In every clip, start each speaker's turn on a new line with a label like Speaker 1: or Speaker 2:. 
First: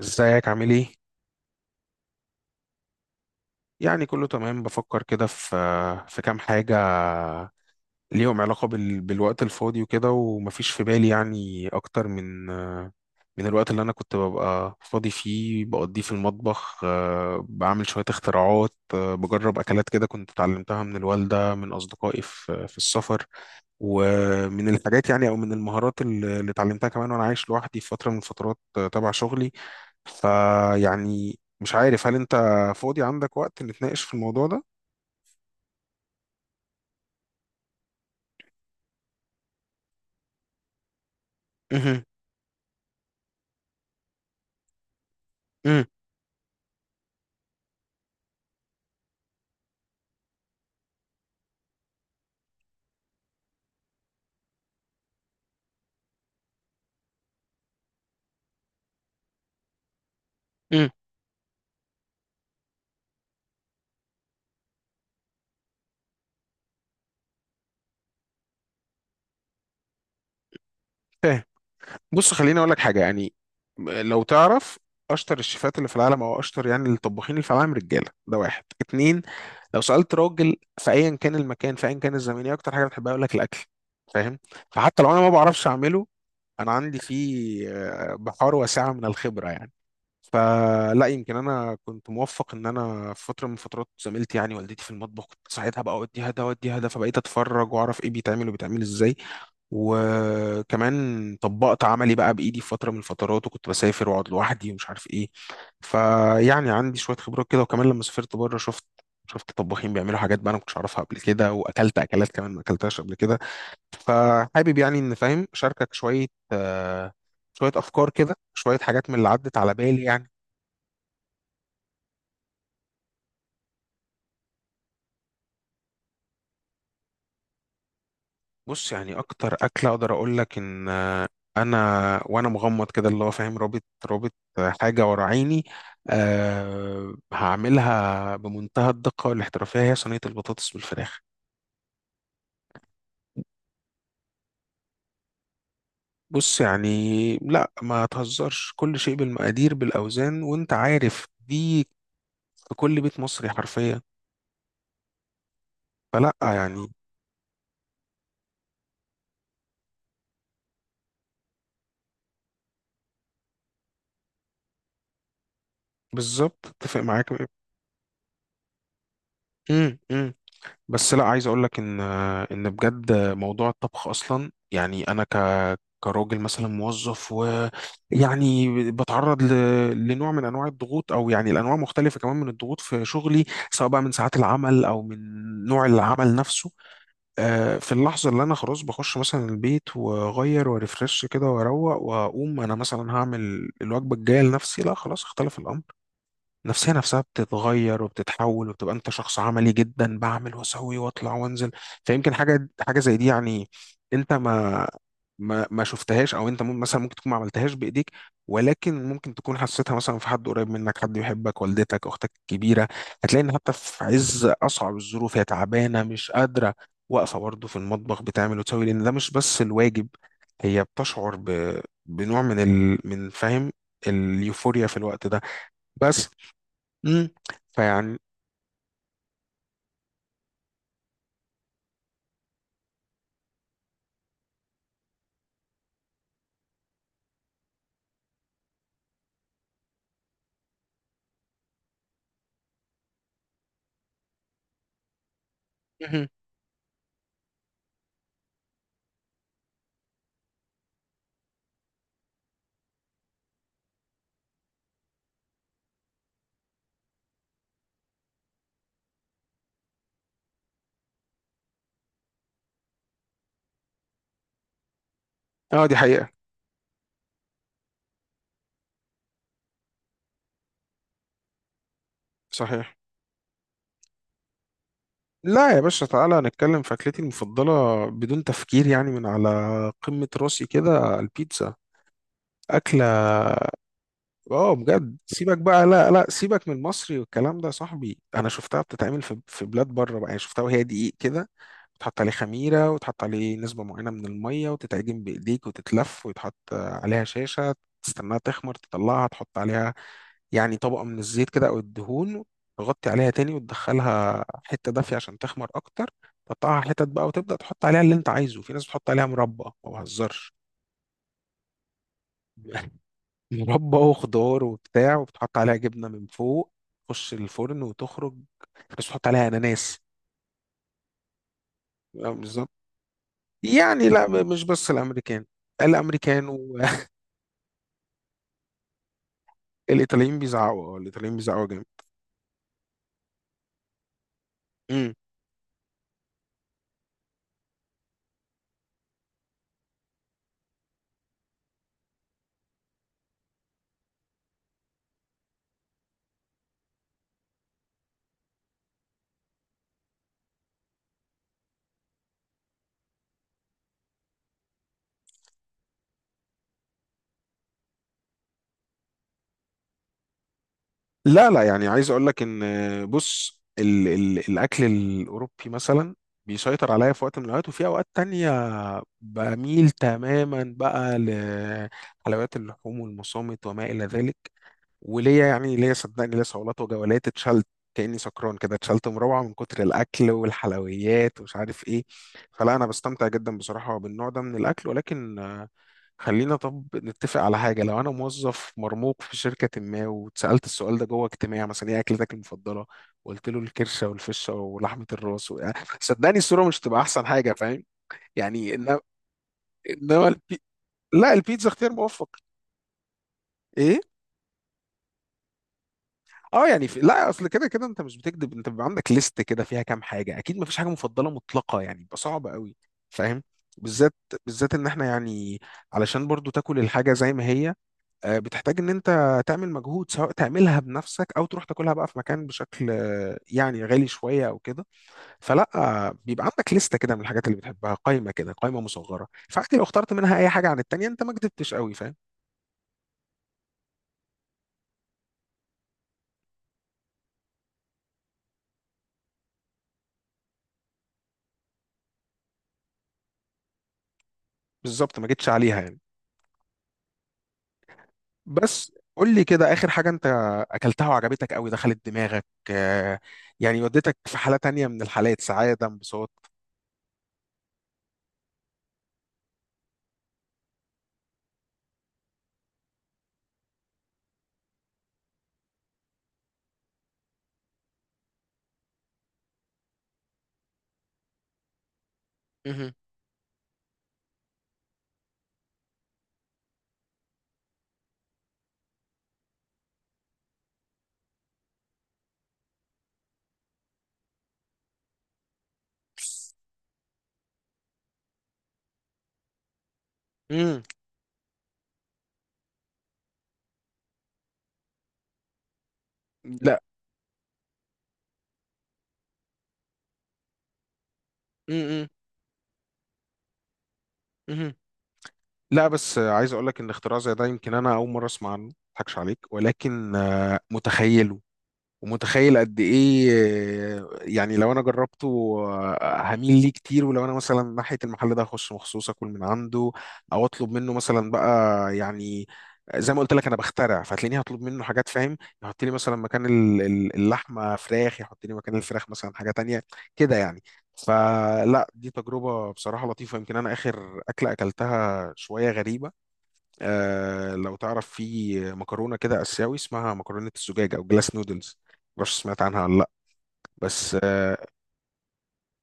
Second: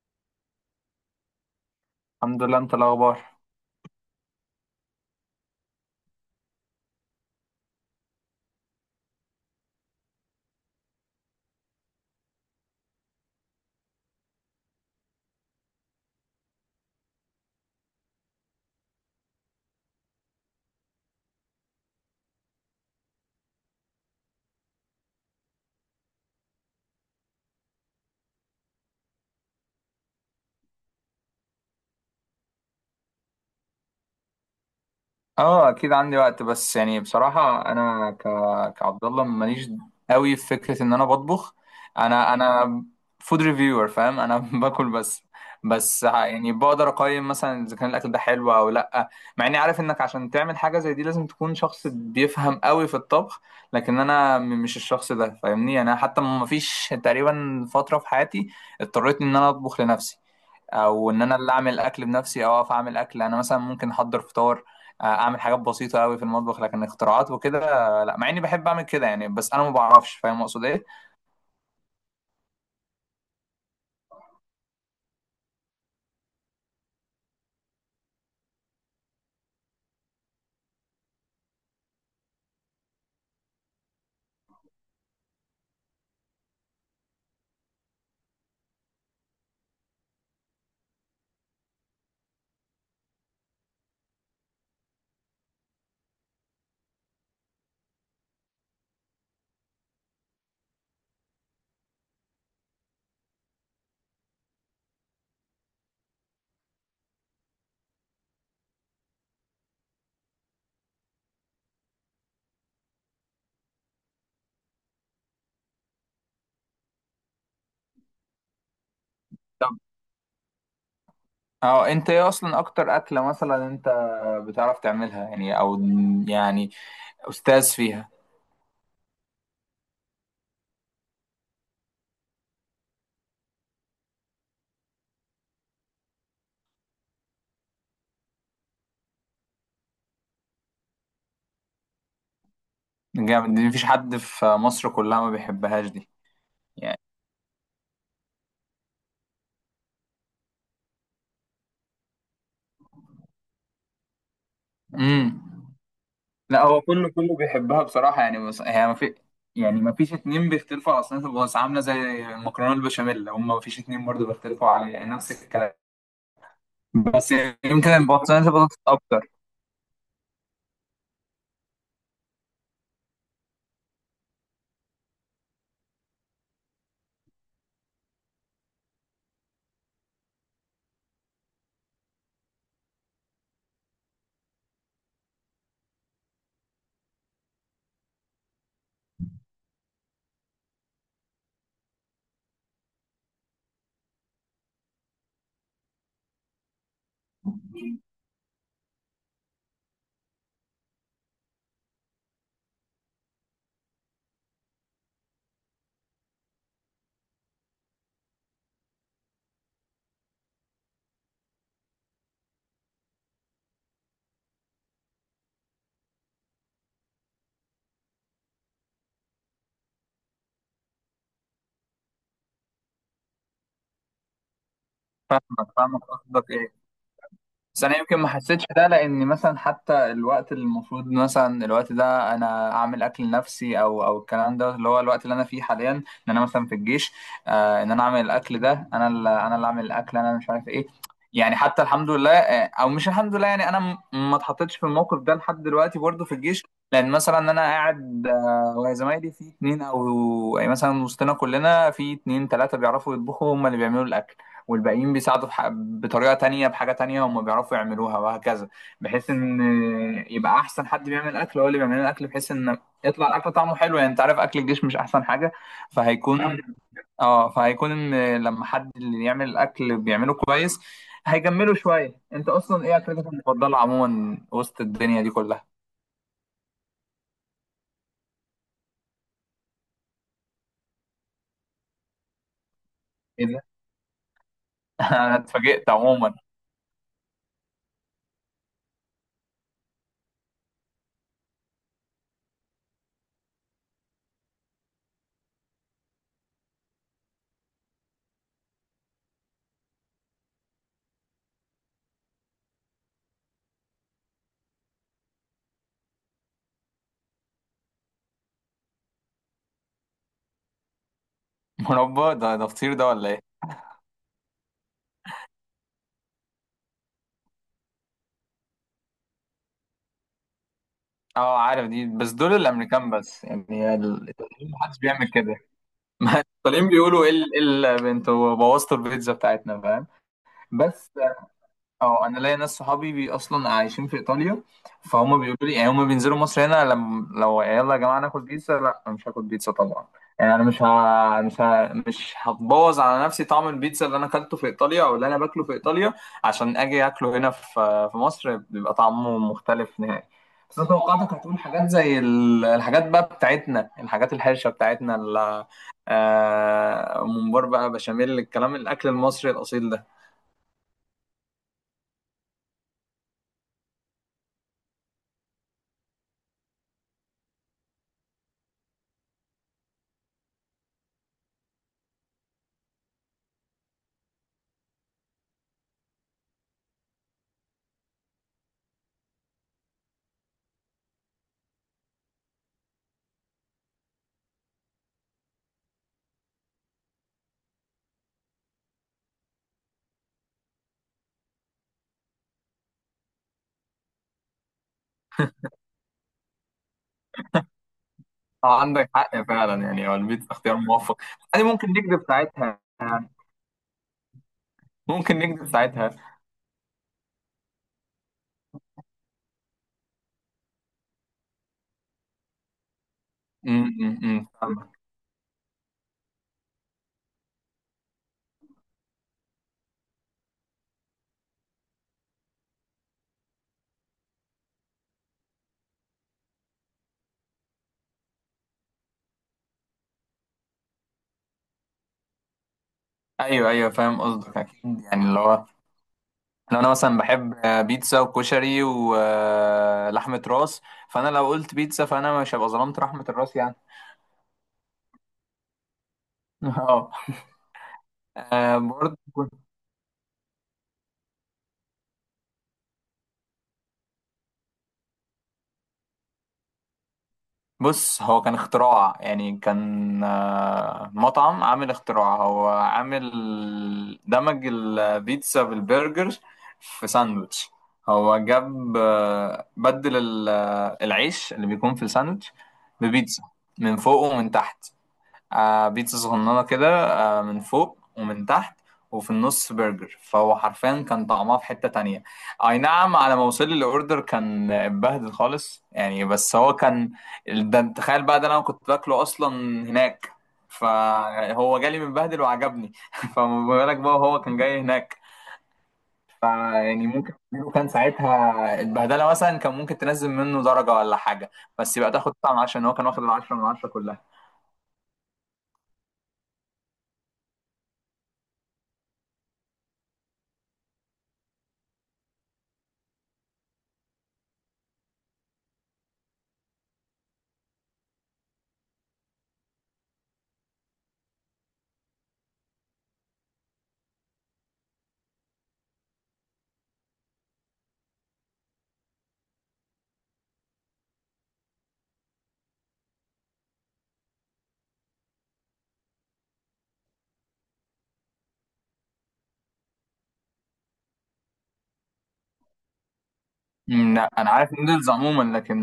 Speaker 1: ازيك عامل ايه؟
Speaker 2: الحمد لله. انت الاخبار؟
Speaker 1: يعني كله تمام، بفكر كده في كام حاجة ليهم علاقة بالوقت الفاضي وكده، ومفيش في بالي يعني أكتر من الوقت اللي أنا كنت ببقى فاضي فيه، بقضيه في المطبخ. بعمل شوية اختراعات. بجرب أكلات كده كنت اتعلمتها من الوالدة، من أصدقائي في السفر. ومن الحاجات يعني، أو من المهارات اللي اتعلمتها كمان وأنا عايش لوحدي في فترة من الفترات، تبع شغلي. فيعني مش عارف، هل انت فاضي عندك وقت نتناقش في الموضوع ده؟
Speaker 2: اه، اكيد عندي وقت. بس يعني بصراحه انا كعبد الله ماليش قوي في فكره ان انا بطبخ.
Speaker 1: مهم.
Speaker 2: انا فود ريفيور، فاهم؟ انا باكل بس.
Speaker 1: مم.
Speaker 2: بس يعني بقدر اقيم مثلا اذا كان الاكل ده حلو او لا. مع اني عارف انك عشان تعمل حاجه زي دي لازم تكون شخص بيفهم قوي في الطبخ، لكن انا مش الشخص ده، فاهمني؟ يعني انا حتى ما فيش تقريبا فتره في حياتي اضطريت ان انا اطبخ لنفسي،
Speaker 1: مم.
Speaker 2: او ان انا اللي اعمل الاكل بنفسي، او اقف اعمل اكل. انا مثلا ممكن احضر فطار، اعمل حاجات بسيطه قوي في المطبخ. لكن اختراعات وكده، لا. مع اني بحب اعمل كده يعني، بس انا ما بعرفش. فاهم اقصد ايه؟
Speaker 1: فاهم. بص، خليني اقول لك حاجه يعني. لو تعرف اشطر الشيفات اللي في العالم، او اشطر يعني الطباخين اللي في العالم، رجاله ده واحد اتنين. لو سالت راجل في ايا كان المكان، في ايا كان الزمن، ايه اكتر حاجه بتحبها؟ يقول لك الاكل. فاهم؟ فحتى لو انا ما بعرفش اعمله، انا عندي فيه بحار واسعه من الخبره يعني. فلا يمكن انا كنت موفق، ان انا في فتره من فترات زميلتي يعني والدتي في المطبخ، كنت ساعتها بقى اوديها ده اوديها ده، فبقيت اتفرج واعرف ايه بيتعمل وبيتعمل ازاي. وكمان طبقت عملي بقى بايدي في فتره من الفترات، وكنت بسافر واقعد لوحدي ومش عارف ايه. فيعني عندي شويه خبرات كده. وكمان لما سافرت بره، شفت طباخين بيعملوا حاجات بقى انا ما كنتش اعرفها قبل كده، واكلت اكلات كمان ما اكلتهاش قبل كده. فحابب يعني ان، فاهم، اشاركك شويه. آه، شويه افكار كده، شويه حاجات من اللي عدت على
Speaker 2: طب،
Speaker 1: بالي يعني.
Speaker 2: اه انت ايه اصلا اكتر اكله مثلا انت بتعرف تعملها؟ يعني، او يعني استاذ فيها.
Speaker 1: بص، يعني اكتر اكله اقدر اقول لك ان انا، وانا مغمض كده، اللي هو فاهم، رابط حاجه ورا عيني، أه، هعملها بمنتهى الدقه والاحترافيه، هي صينيه البطاطس بالفراخ.
Speaker 2: جامد. دي مفيش حد في مصر كلها ما بيحبهاش دي.
Speaker 1: بص يعني،
Speaker 2: يعني،
Speaker 1: لا ما تهزرش، كل شيء بالمقادير بالاوزان وانت عارف دي. في كل بيت مصري حرفيا.
Speaker 2: امم
Speaker 1: فلا
Speaker 2: لا، هو
Speaker 1: يعني.
Speaker 2: كله بيحبها بصراحة. يعني بس هي ما في، يعني ما فيش اتنين بيختلفوا على صينية البطاطس، عاملة زي المكرونة البشاميل. هم ما فيش اتنين برضه بيختلفوا على، يعني نفس الكلام.
Speaker 1: بالظبط، اتفق معاك.
Speaker 2: بس يعني يمكن صينية البطاطس أكتر.
Speaker 1: امم، إمم. بس لا، عايز اقول لك ان ان بجد موضوع الطبخ اصلا، يعني انا ك، كراجل مثلا موظف، ويعني بتعرض لنوع من انواع الضغوط، او يعني الانواع مختلفه كمان من الضغوط في شغلي، سواء بقى من ساعات العمل او من نوع العمل نفسه. في اللحظه اللي انا خلاص بخش مثلا البيت، واغير وريفرش كده واروق، واقوم انا مثلا هعمل الوجبه الجايه لنفسي، لا خلاص اختلف الامر. النفسية نفسها بتتغير وبتتحول، وبتبقى انت شخص عملي جدا، بعمل واسوي واطلع وانزل. فيمكن حاجة زي دي يعني، انت ما شفتهاش، او انت مثلا ممكن تكون ما عملتهاش بايديك، ولكن ممكن تكون حسيتها مثلا في حد قريب منك، حد يحبك، والدتك، اختك الكبيرة. هتلاقي ان حتى في عز اصعب الظروف، هي تعبانة مش قادرة، واقفة برضه في المطبخ بتعمل وتسوي، لان ده مش بس الواجب، هي بتشعر بنوع من من، فاهم، اليوفوريا في الوقت ده.
Speaker 2: ما فاهمك،
Speaker 1: بس،
Speaker 2: قصدك إيه؟
Speaker 1: امم
Speaker 2: بس انا يمكن
Speaker 1: فيعني.
Speaker 2: ما حسيتش ده، لان مثلا حتى الوقت اللي المفروض مثلا الوقت ده انا اعمل اكل لنفسي، او الكلام ده، اللي هو الوقت اللي انا فيه حاليا، ان انا مثلا في الجيش. آه، ان انا اعمل الاكل ده، انا اللي اعمل الاكل، انا مش عارف ايه. يعني حتى الحمد لله، او مش الحمد لله يعني، انا ما اتحطيتش في الموقف ده لحد دلوقتي برضه
Speaker 1: مهم.
Speaker 2: في الجيش. لان مثلا انا قاعد، وزمايلي في اتنين، او يعني مثلا وسطنا كلنا في اتنين تلاته بيعرفوا يطبخوا، هم اللي بيعملوا الاكل. والباقيين بيساعدوا بطريقة تانية، بحاجة تانية هم بيعرفوا يعملوها، وهكذا. بحيث ان يبقى احسن حد بيعمل اكل هو اللي بيعمل الاكل، بحيث ان يطلع الاكل طعمه حلو. يعني انت عارف اكل الجيش مش احسن حاجة.
Speaker 1: اه دي حقيقة.
Speaker 2: فهيكون اه فهيكون ان لما حد اللي يعمل الاكل بيعمله كويس هيجمله شوية. انت اصلا
Speaker 1: صحيح.
Speaker 2: ايه اكلتك المفضلة عموما وسط الدنيا دي كلها؟
Speaker 1: لا يا باشا، تعالى نتكلم في أكلتي المفضلة. بدون تفكير يعني، من على قمة راسي كده، البيتزا. أكلة.
Speaker 2: ايه ده؟
Speaker 1: اه بجد،
Speaker 2: انا
Speaker 1: سيبك بقى،
Speaker 2: اتفاجئت
Speaker 1: لا
Speaker 2: عموما.
Speaker 1: سيبك من المصري والكلام ده، يا صاحبي. أنا شفتها بتتعمل في بلاد بره بقى. يعني شفتها وهي دقيق كده، تحط عليه خميرة، وتحط عليه نسبة معينة من المية، وتتعجن بإيديك، وتتلف، ويتحط عليها شاشة. تستناها تخمر، تطلعها، تحط عليها يعني طبقة من الزيت كده أو الدهون، تغطي عليها تاني، وتدخلها حتة دافية عشان تخمر أكتر. تقطعها حتت بقى، وتبدأ تحط عليها اللي أنت عايزه. في ناس بتحط عليها مربى، ما بهزرش.
Speaker 2: مربى؟ ده فطير ده ولا ايه؟
Speaker 1: مربى وخضار وبتاع، وبتحط عليها جبنة من فوق، تخش الفرن وتخرج. بس بتحط عليها أناناس.
Speaker 2: اه عارف دي،
Speaker 1: لا،
Speaker 2: بس دول
Speaker 1: بالظبط.
Speaker 2: الامريكان بس. يعني
Speaker 1: يعني لا، مش
Speaker 2: الإيطاليين
Speaker 1: بس
Speaker 2: محدش بيعمل
Speaker 1: الأمريكان.
Speaker 2: كده. ما
Speaker 1: الأمريكان
Speaker 2: طالعين بيقولوا ايه ايه البنت وبوظتوا البيتزا بتاعتنا، فاهم؟
Speaker 1: والإيطاليين بيزعقوا.
Speaker 2: بس
Speaker 1: الإيطاليين بيزعقوا جامد.
Speaker 2: اه انا ليا ناس صحابي بي اصلا عايشين في ايطاليا.
Speaker 1: إمم.
Speaker 2: فهم بيقولوا لي، يعني هم بينزلوا مصر هنا، لم لو يلا يا جماعه ناكل بيتزا، لا أنا مش هاكل بيتزا طبعا. يعني انا مش هتبوظ على نفسي طعم البيتزا اللي انا اكلته في ايطاليا او اللي انا باكله في ايطاليا عشان اجي اكله هنا في في مصر. بيبقى طعمه مختلف نهائي. بس انا توقعتك هتقول حاجات زي الحاجات بقى بتاعتنا، الحاجات الحرشه بتاعتنا، ممبار بقى، بشاميل، الكلام، الاكل المصري الاصيل ده.
Speaker 1: لا لا يعني، عايز اقول لك ان، بص ال ال الاكل الاوروبي مثلا بيسيطر عليا في وقت من الاوقات، وفي اوقات تانية بميل تماما بقى لحلويات اللحوم والمصامت وما الى ذلك. وليا يعني، ليا صدقني، ليا صولات وجولات، اتشلت كاني سكران كده، اتشلت مروعه من كتر الاكل والحلويات ومش عارف ايه. فلا، انا بستمتع جدا بصراحه بالنوع ده من الاكل، ولكن خلينا طب نتفق على حاجة. لو أنا موظف مرموق في شركة ما، واتسألت السؤال ده جوه اجتماع مثلا، إيه أكلتك المفضلة؟ وقلت له الكرشة والفشة ولحمة الراس صدقني الصورة مش هتبقى أحسن حاجة، فاهم؟ يعني إنما،
Speaker 2: عندك حق فعلا. يعني هو
Speaker 1: إنما
Speaker 2: البيتزا
Speaker 1: البي...
Speaker 2: اختيار موفق.
Speaker 1: لا،
Speaker 2: يعني
Speaker 1: البيتزا
Speaker 2: ممكن
Speaker 1: اختيار
Speaker 2: نكذب
Speaker 1: موفق.
Speaker 2: ساعتها.
Speaker 1: إيه؟
Speaker 2: ممكن نكذب ساعتها.
Speaker 1: أه، يعني لا، أصل كده كده أنت مش بتكذب، أنت بيبقى عندك ليست كده فيها كام حاجة أكيد، مفيش حاجة مفضلة مطلقة يعني، بيبقى صعب قوي، فاهم؟ بالذات،
Speaker 2: امم،
Speaker 1: بالذات إن
Speaker 2: فاهمك.
Speaker 1: إحنا يعني، علشان برضو تاكل الحاجة زي ما هي، بتحتاج ان انت تعمل مجهود، سواء تعملها بنفسك او تروح تاكلها بقى في مكان بشكل يعني غالي شويه او كده. فلا، بيبقى عندك لسته كده من الحاجات اللي بتحبها، قائمه كده قائمه مصغره، فعادي لو اخترت منها اي حاجه عن التانيه انت ما كدبتش قوي، فاهم.
Speaker 2: ايوه ايوه فاهم قصدك اكيد. يعني اللي هو لو انا مثلا بحب بيتزا وكشري ولحمه راس، فانا لو قلت بيتزا فانا مش هبقى ظلمت لحمه الراس يعني.
Speaker 1: بالظبط، ما جيتش عليها يعني.
Speaker 2: اه.
Speaker 1: بس
Speaker 2: برضه.
Speaker 1: قول لي كده، اخر حاجه انت اكلتها وعجبتك قوي، دخلت دماغك، آه، يعني وديتك في حاله تانيه من الحالات، سعاده، انبساط.
Speaker 2: بص هو كان اختراع. يعني كان مطعم عامل اختراع، هو عامل دمج البيتزا بالبرجر في ساندوتش. هو جاب بدل العيش اللي بيكون في الساندوتش
Speaker 1: مهم.
Speaker 2: ببيتزا، من فوق ومن تحت. بيتزا صغننة كده، من فوق ومن تحت، وفي النص برجر. فهو حرفيا كان طعمها في حتة تانية. أي نعم، على ما وصل لي الأوردر كان اتبهدل خالص يعني، بس هو كان، ده انت تخيل بقى، ده أنا كنت باكله أصلا هناك.
Speaker 1: مم.
Speaker 2: فهو جالي متبهدل وعجبني. فما بالك بقى، هو كان جاي هناك.
Speaker 1: لا.
Speaker 2: فيعني ممكن لو كان ساعتها البهدلة مثلا كان ممكن تنزل منه درجة ولا حاجة، بس
Speaker 1: مم.
Speaker 2: يبقى تاخد طعم. عشان هو كان واخد 10/10 كلها.
Speaker 1: مم. لا بس عايز اقول لك ان اختراع زي ده، يمكن انا اول مره اسمع عنه، ما اضحكش عليك، ولكن متخيله. ومتخيل قد ايه يعني لو انا جربته هميل ليه كتير. ولو انا مثلا ناحيه المحل ده هخش مخصوص اكل من عنده، او اطلب منه مثلا بقى يعني، زي ما قلت لك انا بخترع، فهتلاقيني هطلب منه حاجات، فاهم، يحط لي مثلا مكان اللحمه فراخ، يحط لي مكان الفراخ مثلا حاجه تانية كده يعني. فلا دي تجربه بصراحه لطيفه. يمكن انا اخر اكله اكلتها شويه غريبه. آه، لو تعرف، في مكرونه كده اسيوي، اسمها مكرونه الزجاج او جلاس نودلز، معرفش سمعت عنها ولا لا.
Speaker 2: مم،
Speaker 1: بس
Speaker 2: لا انا
Speaker 1: آه،
Speaker 2: عارف نودلز عموما، لكن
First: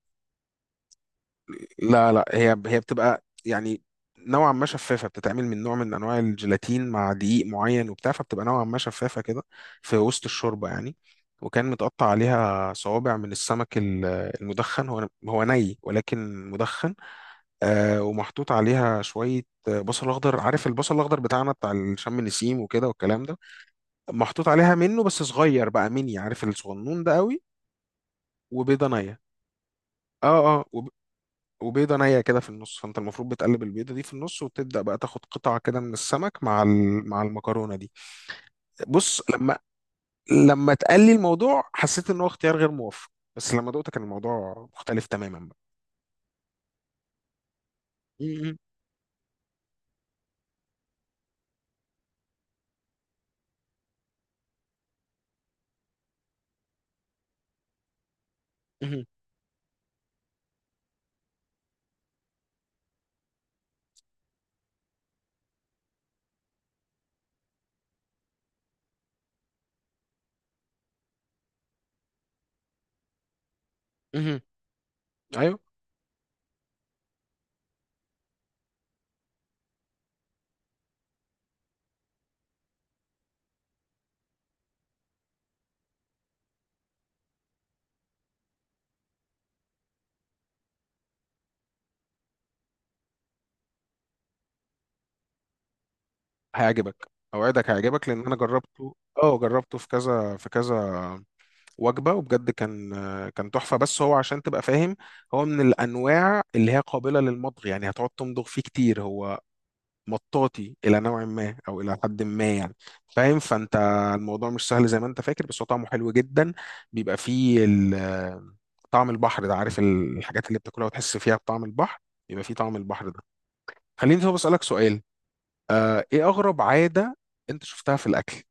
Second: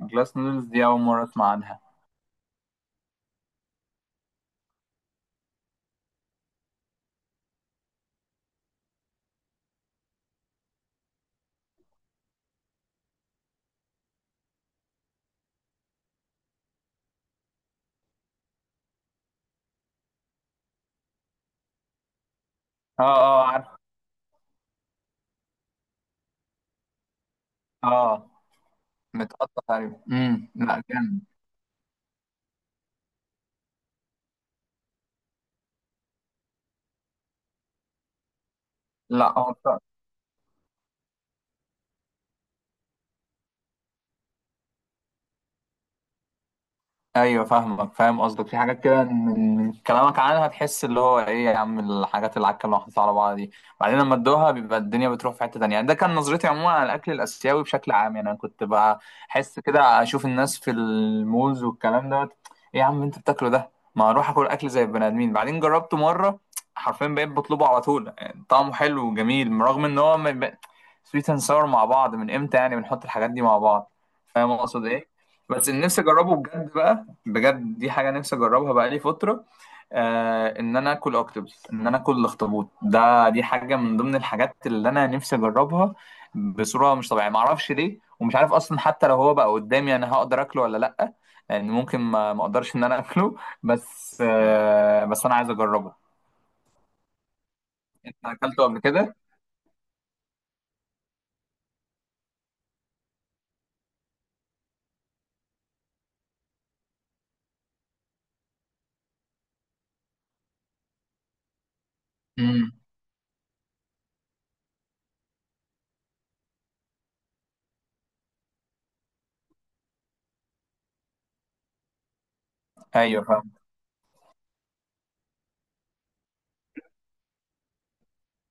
Speaker 2: جلاس نودلز دي اول مره اسمع عنها.
Speaker 1: لا هي بتبقى يعني نوعا ما شفافه، بتتعمل من نوع من انواع الجيلاتين مع دقيق معين وبتاع، فبتبقى نوعا ما شفافه كده في وسط الشوربه يعني. وكان متقطع عليها صوابع من السمك المدخن، هو ني ولكن مدخن. آه، ومحطوط عليها شويه بصل اخضر. عارف البصل الاخضر بتاعنا بتاع الشم نسيم وكده
Speaker 2: اه.
Speaker 1: والكلام ده.
Speaker 2: اه عارف.
Speaker 1: محطوط عليها منه بس صغير بقى، ميني. عارف الصغنون ده قوي.
Speaker 2: اه
Speaker 1: وبيضه نيه.
Speaker 2: متقطع تقريبا. امم،
Speaker 1: اه، اه،
Speaker 2: لا جامد.
Speaker 1: وبيضه نيه كده في النص، فانت المفروض بتقلب البيضه دي في النص، وتبدا بقى تاخد قطعه كده من السمك مع مع المكرونه دي. بص
Speaker 2: لا
Speaker 1: لما،
Speaker 2: هو
Speaker 1: لما اتقال لي الموضوع حسيت ان هو اختيار غير موفق، بس لما دقت كان الموضوع مختلف تماما بقى.
Speaker 2: ايوه فاهمك، فاهم قصدك.
Speaker 1: مم،
Speaker 2: في حاجات كده من كلامك عنها تحس اللي هو ايه يا عم الحاجات العكه اللي محطوطه على بعض دي. بعدين لما ادوها بيبقى الدنيا بتروح في حته تانية يعني. ده كان نظرتي عموما على الاكل الاسيوي بشكل عام يعني. انا كنت
Speaker 1: مم،
Speaker 2: بحس كده اشوف الناس في المولز والكلام دوت، ايه يا عم انت بتاكله ده، ما اروح اكل اكل زي البني ادمين. بعدين جربته مره، حرفيا بقيت بطلبه على طول. يعني طعمه حلو وجميل، رغم ان هو سويت اند ساور مع بعض. من امتى يعني بنحط الحاجات دي مع بعض؟
Speaker 1: مم، مم.
Speaker 2: فاهم اقصد ايه؟
Speaker 1: ايوه،
Speaker 2: بس اللي نفسي اجربه بجد بقى، بجد دي حاجة نفسي أجربها بقالي فترة، إن أنا آكل أوكتوبس، إن أنا آكل الأخطبوط ده. دي حاجة من ضمن الحاجات اللي أنا نفسي أجربها بصورة مش طبيعية، معرفش ليه. ومش عارف أصلا حتى لو هو بقى قدامي أنا هقدر آكله ولا لأ، لأن ممكن ما أقدرش إن أنا آكله. بس أنا عايز أجربه.
Speaker 1: هيعجبك، اوعدك هيعجبك
Speaker 2: أنت
Speaker 1: لان انا
Speaker 2: أكلته قبل
Speaker 1: جربته.
Speaker 2: كده؟
Speaker 1: اه، جربته في كذا في كذا وجبه، وبجد كان، كان تحفه. بس هو عشان تبقى فاهم، هو من الانواع اللي هي قابله للمضغ يعني، هتقعد تمضغ فيه كتير. هو مطاطي الى نوع ما او الى حد ما
Speaker 2: امم.
Speaker 1: يعني. فاهم؟ فانت الموضوع مش سهل زي ما انت فاكر، بس هو طعمه حلو جدا. بيبقى فيه طعم البحر ده. عارف الحاجات اللي بتاكلها وتحس فيها بطعم البحر؟ يبقى فيه طعم البحر ده.
Speaker 2: أيوه فاهم.
Speaker 1: خليني طب اسالك سؤال. آه، ايه اغرب عاده انت شفتها في الاكل؟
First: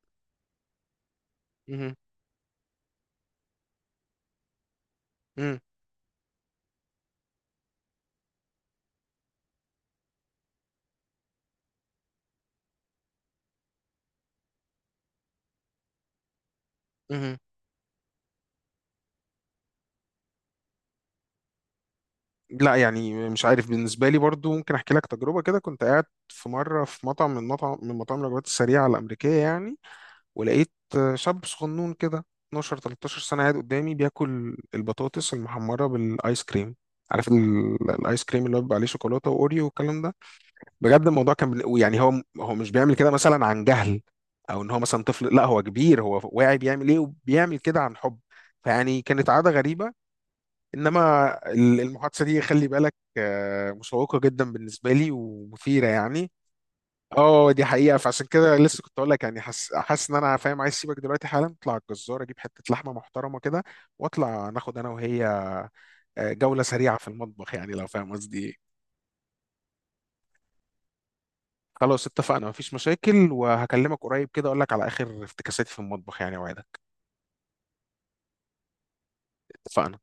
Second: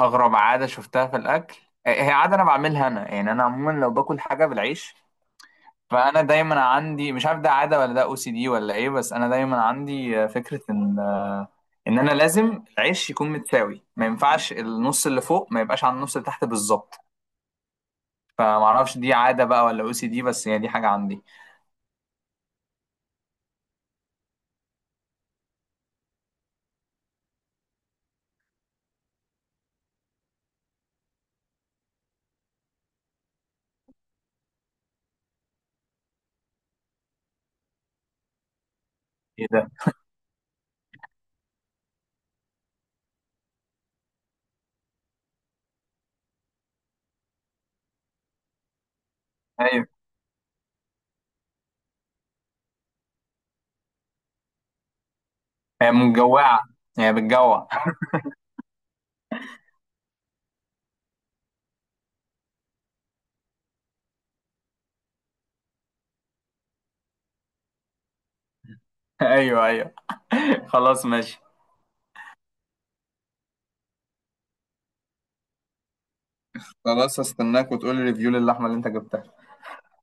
Speaker 2: أغرب عادة شفتها في الأكل؟
Speaker 1: مهم.
Speaker 2: هي عادة أنا بعملها أنا، يعني أنا عموما لو باكل حاجة بالعيش،
Speaker 1: مم.
Speaker 2: فانا دايما عندي، مش عارف ده عاده ولا ده OCD ولا ايه، بس انا دايما عندي فكره ان انا لازم العيش يكون متساوي، ما ينفعش النص اللي فوق ما يبقاش على النص اللي تحت بالظبط.
Speaker 1: مهم.
Speaker 2: فما اعرفش دي عاده بقى ولا OCD، بس هي دي حاجه عندي.
Speaker 1: لا يعني، مش عارف، بالنسبة لي برضو ممكن أحكي لك تجربة كده. كنت قاعد في مرة في مطعم، من مطاعم الوجبات السريعة الأمريكية يعني، ولقيت شاب صغنون كده 12 13 سنة قاعد قدامي بياكل البطاطس المحمرة بالآيس كريم. عارف الآيس كريم اللي هو بيبقى عليه شوكولاتة
Speaker 2: ايه
Speaker 1: وأوريو
Speaker 2: ده؟
Speaker 1: والكلام ده. بجد الموضوع كان يعني هو، هو مش بيعمل كده مثلا عن جهل، أو إن هو مثلا طفل، لا هو كبير، هو واعي بيعمل إيه، وبيعمل كده عن حب. فيعني كانت عادة
Speaker 2: ايوه.
Speaker 1: غريبة. انما المحادثه دي خلي بالك، مشوقه جدا بالنسبه لي ومثيره
Speaker 2: هي
Speaker 1: يعني.
Speaker 2: مجوعه. هي
Speaker 1: اه دي
Speaker 2: بتجوع.
Speaker 1: حقيقه. فعشان كده لسه كنت اقول لك يعني، حاسس، حاسس ان انا فاهم، عايز اسيبك دلوقتي حالا اطلع على الجزار، اجيب حته لحمه محترمه كده، واطلع ناخد انا وهي جوله سريعه في المطبخ يعني، لو فاهم قصدي ايه.
Speaker 2: ايوه ايوه. خلاص ماشي.
Speaker 1: خلاص اتفقنا، مفيش مشاكل، وهكلمك قريب كده، اقول لك على اخر افتكاساتي في المطبخ يعني، وعدك.
Speaker 2: خلاص هستناك، وتقولي ريفيو للحمه اللي انت جبتها.
Speaker 1: اتفقنا.